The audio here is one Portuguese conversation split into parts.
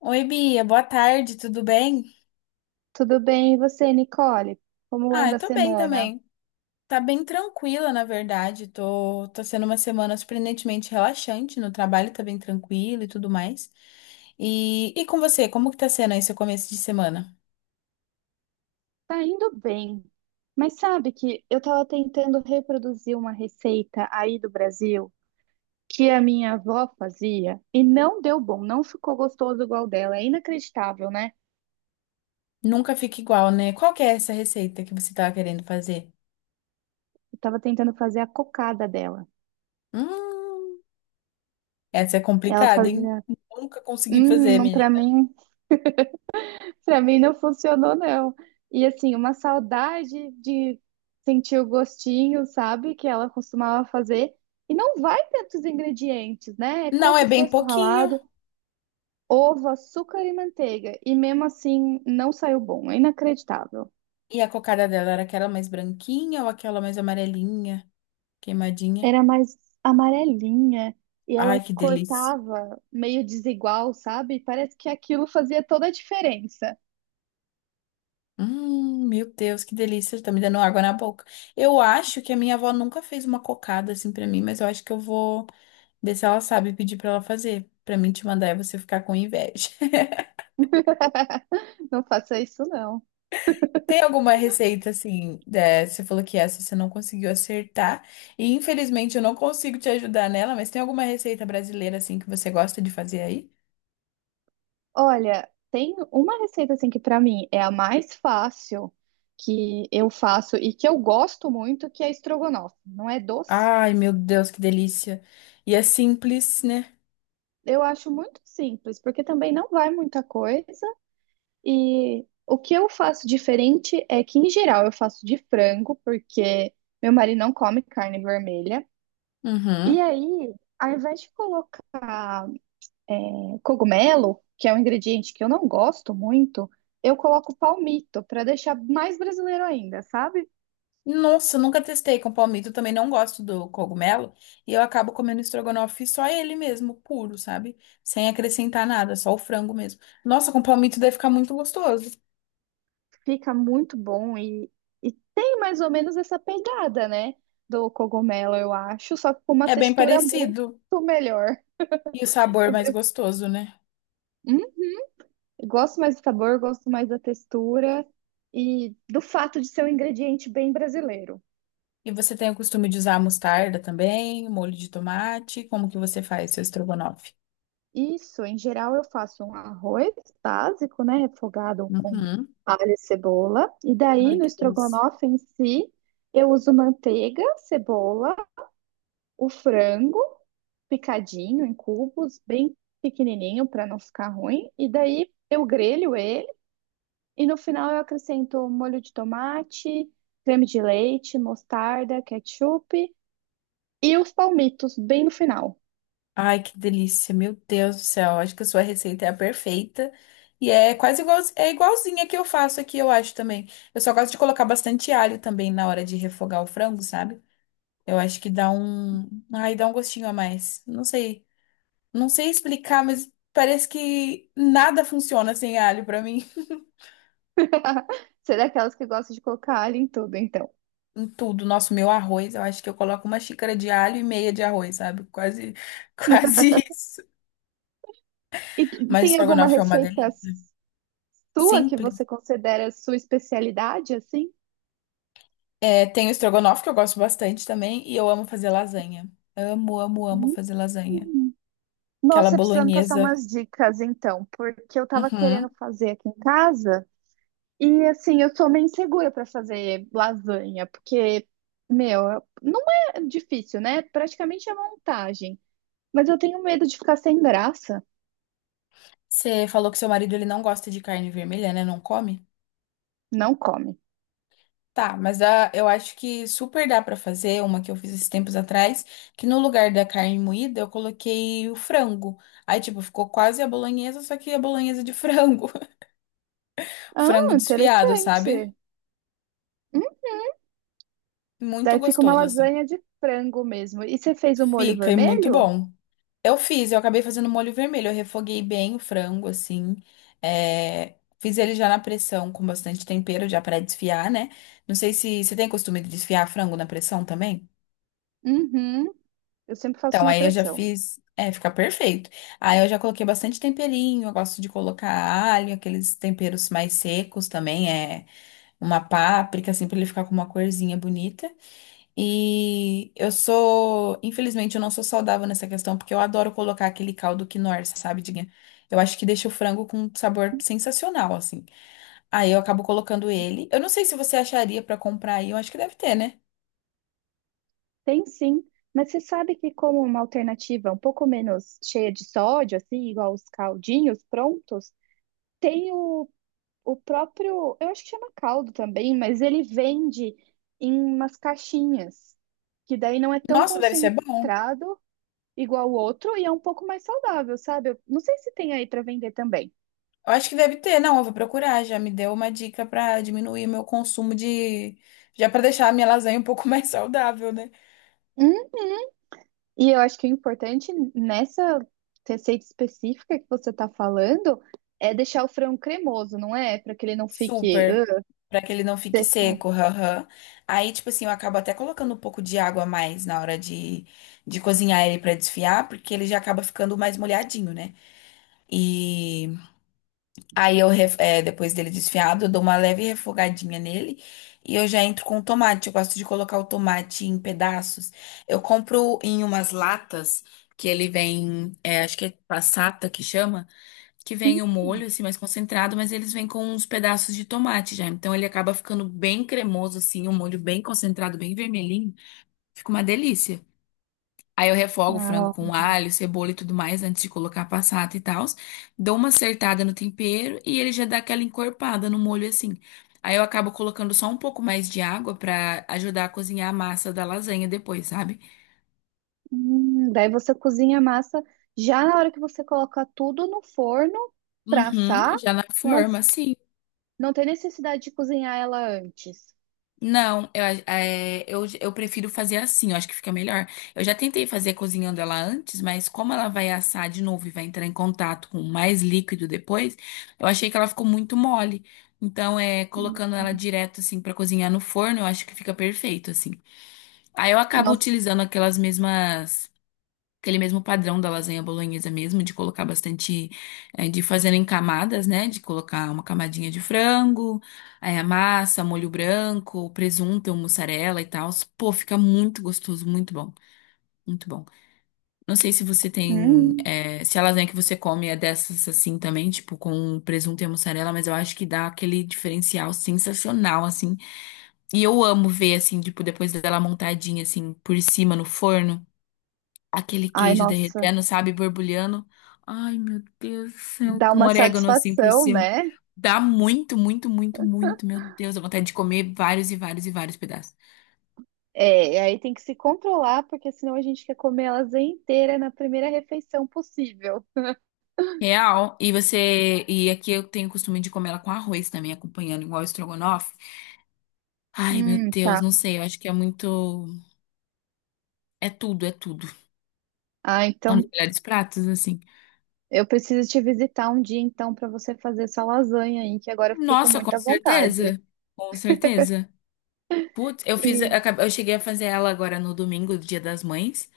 Oi, Bia, boa tarde, tudo bem? Tudo bem, e você, Nicole? Como Ah, anda eu a tô bem semana? também. Tá bem tranquila, na verdade. Tá sendo uma semana surpreendentemente relaxante no trabalho, tá bem tranquilo e tudo mais. E com você, como que tá sendo aí seu começo de semana? Tá indo bem, mas sabe que eu estava tentando reproduzir uma receita aí do Brasil que a minha avó fazia e não deu bom, não ficou gostoso igual dela. É inacreditável, né? Nunca fica igual, né? Qual que é essa receita que você tava querendo fazer? Eu tava tentando fazer a cocada dela. Hum, essa é Ela complicada, hein? fazia, Nunca consegui fazer, hum, menina. para mim para mim não funcionou, não. E assim, uma saudade de sentir o gostinho, sabe? Que ela costumava fazer. E não vai tantos ingredientes, né? É Não, é coco bem fresco pouquinho. ralado, ovo, açúcar e manteiga. E mesmo assim, não saiu bom. É inacreditável. E a cocada dela era aquela mais branquinha ou aquela mais amarelinha, queimadinha? Era mais amarelinha. E Ai, ela que delícia. cortava meio desigual, sabe? Parece que aquilo fazia toda a diferença. Meu Deus, que delícia, tá me dando água na boca. Eu acho que a minha avó nunca fez uma cocada assim pra mim, mas eu acho que eu vou ver se ela sabe, pedir pra ela fazer, pra mim te mandar e você ficar com inveja. Não faça isso, não. Tem alguma receita assim, né? Você falou que essa você não conseguiu acertar, e infelizmente eu não consigo te ajudar nela, mas tem alguma receita brasileira assim que você gosta de fazer aí? Olha, tem uma receita assim que pra mim é a mais fácil que eu faço e que eu gosto muito, que é estrogonofe. Não é doce? Ai, meu Deus, que delícia. E é simples, né? Eu acho muito simples, porque também não vai muita coisa. E o que eu faço diferente é que, em geral, eu faço de frango, porque meu marido não come carne vermelha. E Uhum. aí, ao invés de colocar cogumelo, que é um ingrediente que eu não gosto muito, eu coloco palmito para deixar mais brasileiro ainda, sabe? Nossa, eu nunca testei com palmito, eu também não gosto do cogumelo, e eu acabo comendo estrogonofe só ele mesmo, puro, sabe? Sem acrescentar nada, só o frango mesmo. Nossa, com palmito deve ficar muito gostoso. Fica muito bom e tem mais ou menos essa pegada, né? Do cogumelo, eu acho, só que com uma É bem textura muito parecido, melhor. e o sabor é mais gostoso, né? Hum? Gosto mais do sabor, gosto mais da textura e do fato de ser um ingrediente bem brasileiro. E você tem o costume de usar mostarda também, molho de tomate? Como que você faz seu estrogonofe? Isso, em geral, eu faço um arroz básico, né? Refogado com Uhum. alho e cebola. E daí, Ai, no que delícia. estrogonofe em si, eu uso manteiga, cebola, o frango, picadinho em cubos, bem pequenininho para não ficar ruim. E daí eu grelho ele e no final eu acrescento molho de tomate, creme de leite, mostarda, ketchup e os palmitos bem no final. Ai, que delícia, meu Deus do céu. Acho que a sua receita é a perfeita. E é quase igual, é igualzinha que eu faço aqui, eu acho também. Eu só gosto de colocar bastante alho também na hora de refogar o frango, sabe? Eu acho que dá um, ai, dá um gostinho a mais. Não sei, não sei explicar, mas parece que nada funciona sem alho pra mim. Você é daquelas que gosta de colocar alho em tudo, então. Em tudo, nosso, meu arroz, eu acho que eu coloco uma xícara de alho e meia de arroz, sabe? Quase, quase isso. E Mas o tem alguma estrogonofe é uma receita delícia. sua que Simples. você considera sua especialidade, assim? É, tem o estrogonofe, que eu gosto bastante também, e eu amo fazer lasanha. Amo, amo, amo Hum. fazer lasanha. Aquela Nossa, precisa me passar bolonhesa. umas dicas, então, porque eu tava Uhum. querendo fazer aqui em casa. E assim, eu sou meio insegura para fazer lasanha, porque, meu, não é difícil, né? Praticamente é montagem. Mas eu tenho medo de ficar sem graça. Você falou que seu marido ele não gosta de carne vermelha, né? Não come? Não come. Tá, mas ah, eu acho que super dá pra fazer uma que eu fiz esses tempos atrás, que no lugar da carne moída eu coloquei o frango. Aí, tipo, ficou quase a bolonhesa, só que a bolonhesa de frango. Ah, Frango desfiado, interessante. sabe? Hum, Muito daí fica uma gostoso, assim. lasanha de frango mesmo. E você fez o molho Fica e muito vermelho? bom. Eu fiz, eu acabei fazendo molho vermelho. Eu refoguei bem o frango, assim. É, fiz ele já na pressão com bastante tempero, já para desfiar, né? Não sei se você tem costume de desfiar frango na pressão também. Uhum. Eu sempre faço Então, na aí eu já pressão. fiz. É, fica perfeito. Aí eu já coloquei bastante temperinho. Eu gosto de colocar alho, aqueles temperos mais secos também. É uma páprica, assim, pra ele ficar com uma corzinha bonita. E eu sou, infelizmente, eu não sou saudável nessa questão, porque eu adoro colocar aquele caldo quinoa, sabe, Diguinha? Eu acho que deixa o frango com um sabor sensacional, assim. Aí eu acabo colocando ele. Eu não sei se você acharia pra comprar aí, eu acho que deve ter, né? Tem sim, mas você sabe que como uma alternativa um pouco menos cheia de sódio, assim, igual os caldinhos prontos, tem o O próprio, eu acho que chama caldo também, mas ele vende em umas caixinhas, que daí não é tão Nossa, deve ser bom. concentrado igual o outro e é um pouco mais saudável, sabe? Eu não sei se tem aí para vender também. Eu acho que deve ter, não, eu vou procurar, já me deu uma dica pra diminuir meu consumo de, já pra deixar a minha lasanha um pouco mais saudável, né? Hum. E eu acho que o importante nessa receita específica que você tá falando é deixar o frango cremoso, não é? Para que ele não fique Super, pra que ele não fique seco. seco, haha. Aí, tipo assim, eu acabo até colocando um pouco de água a mais na hora de cozinhar ele pra desfiar, porque ele já acaba ficando mais molhadinho, né? E aí eu, depois dele desfiado, eu dou uma leve refogadinha nele e eu já entro com o tomate. Eu gosto de colocar o tomate em pedaços. Eu compro em umas latas que ele vem, é, acho que é passata que chama, que Hum. vem o molho, assim, mais concentrado, mas eles vêm com uns pedaços de tomate já. Então ele acaba ficando bem cremoso, assim, um molho bem concentrado, bem vermelhinho. Fica uma delícia. Aí eu refogo o frango Ah. com alho, cebola e tudo mais antes de colocar a passata e tal. Dou uma acertada no tempero e ele já dá aquela encorpada no molho, assim. Aí eu acabo colocando só um pouco mais de água pra ajudar a cozinhar a massa da lasanha depois, sabe? Daí você cozinha a massa já na hora que você coloca tudo no forno para Uhum, assar. já na Não, forma, assim. não tem necessidade de cozinhar ela antes. Não, eu, eu prefiro fazer assim, eu acho que fica melhor. Eu já tentei fazer cozinhando ela antes, mas como ela vai assar de novo e vai entrar em contato com mais líquido depois, eu achei que ela ficou muito mole. Então, é, colocando ela direto assim pra cozinhar no forno, eu acho que fica perfeito assim. Aí eu acabo Nossa. utilizando aquelas mesmas aquele mesmo padrão da lasanha bolonhesa mesmo, de colocar bastante, de fazer em camadas, né? De colocar uma camadinha de frango, aí a massa, molho branco, presunto, mussarela e tal. Pô, fica muito gostoso, muito bom, muito bom. Não sei se você tem, Hum. Se a lasanha que você come é dessas assim também, tipo com presunto e mussarela, mas eu acho que dá aquele diferencial sensacional, assim. E eu amo ver, assim, tipo, depois dela montadinha, assim, por cima no forno. Aquele Ai, queijo nossa. derretendo, sabe? Borbulhando. Ai, meu Deus do céu. Dá Com uma orégano assim por satisfação, cima. né? Dá muito, muito, muito, muito. Meu Deus, dá vontade de comer vários e vários e vários pedaços. É, e aí tem que se controlar, porque senão a gente quer comer elas inteira na primeira refeição possível. Real. E você. E aqui eu tenho o costume de comer ela com arroz também, acompanhando, igual o estrogonofe. Ai, meu Deus, Tá. não sei. Eu acho que é muito. É tudo, é tudo. Ah, São os então melhores pratos, assim. eu preciso te visitar um dia então para você fazer essa lasanha aí, que agora eu fico com Nossa, com muita vontade. certeza. Com certeza. Putz, eu fiz. Eu, E, acabei- eu cheguei a fazer ela agora no domingo, do Dia das Mães.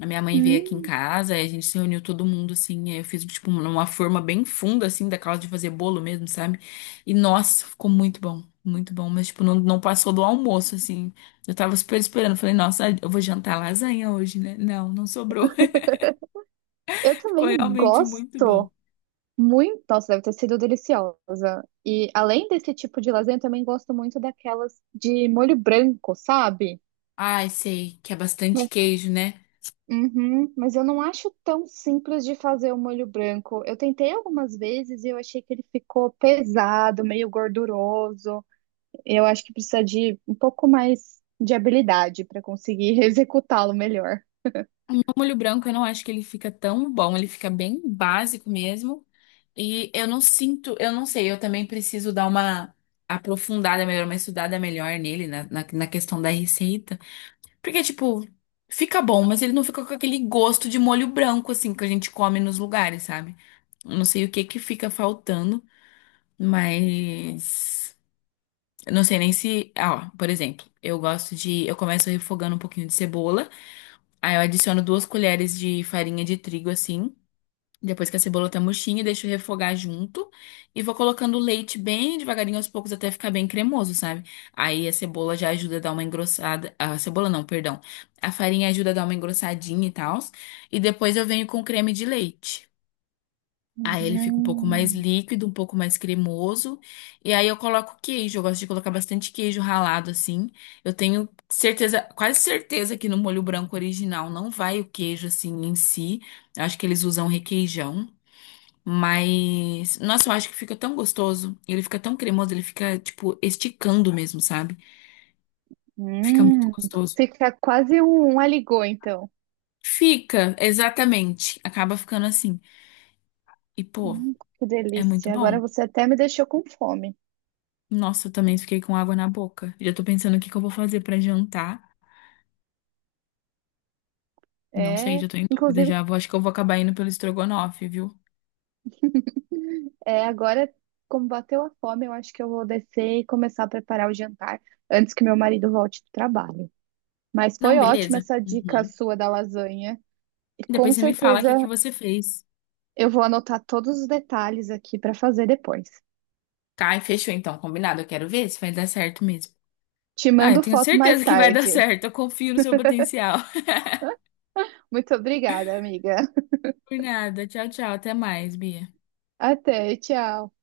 A minha mãe veio aqui em hum, casa, aí a gente se reuniu todo mundo, assim, aí eu fiz, tipo, uma forma bem funda, assim, daquela de fazer bolo mesmo, sabe? E, nossa, ficou muito bom, mas, tipo, não, não passou do almoço, assim. Eu tava super esperando, falei, nossa, eu vou jantar lasanha hoje, né? Não, não sobrou, eu ficou também realmente muito bom. gosto muito. Nossa, deve ter sido deliciosa. E além desse tipo de lasanha, eu também gosto muito daquelas de molho branco, sabe? Ai, sei, que é bastante Mas, queijo, né? uhum, mas eu não acho tão simples de fazer o molho branco. Eu tentei algumas vezes e eu achei que ele ficou pesado, meio gorduroso. Eu acho que precisa de um pouco mais de habilidade para conseguir executá-lo melhor. O molho branco, eu não acho que ele fica tão bom, ele fica bem básico mesmo. E eu não sinto, eu não sei, eu também preciso dar uma aprofundada melhor, uma estudada melhor nele, na questão da receita. Porque, tipo, fica bom, mas ele não fica com aquele gosto de molho branco, assim, que a gente come nos lugares, sabe? Eu não sei o que que fica faltando, mas. Eu não sei nem se. Ah, ó, por exemplo, eu gosto de. Eu começo refogando um pouquinho de cebola, aí eu adiciono duas colheres de farinha de trigo, assim. Depois que a cebola tá murchinha, deixo refogar junto e vou colocando o leite bem devagarinho aos poucos até ficar bem cremoso, sabe? Aí a cebola já ajuda a dar uma engrossada. A cebola não, perdão. A farinha ajuda a dar uma engrossadinha e tal. E depois eu venho com o creme de leite. Aí ele fica um pouco mais Hum, líquido, um pouco mais cremoso. E aí eu coloco queijo. Eu gosto de colocar bastante queijo ralado assim. Eu tenho certeza, quase certeza que no molho branco original não vai o queijo assim em si. Eu acho que eles usam requeijão. Mas, nossa, eu acho que fica tão gostoso. Ele fica tão cremoso, ele fica, tipo, esticando mesmo, sabe? Fica muito hum. gostoso. Fica quase um aligô, então. Fica, exatamente. Acaba ficando assim. E, pô, Que é muito delícia. Agora bom. você até me deixou com fome. Nossa, eu também fiquei com água na boca. Já tô pensando o que que eu vou fazer pra jantar. Não sei, É, já tô em dúvida inclusive, já. Vou, acho que eu vou acabar indo pelo estrogonofe, viu? é, agora, como bateu a fome, eu acho que eu vou descer e começar a preparar o jantar antes que meu marido volte do trabalho. Mas Não, foi ótima beleza. essa dica Uhum. sua da lasanha. E com Depois você me fala o certeza que que você fez. eu vou anotar todos os detalhes aqui para fazer depois. Tá, e fechou então, combinado. Eu quero ver se vai dar certo mesmo. Te Ah, eu mando tenho foto mais certeza que vai dar tarde. certo. Eu confio no seu potencial. Muito obrigada, amiga. Por nada. Tchau, tchau. Até mais, Bia. Até, tchau.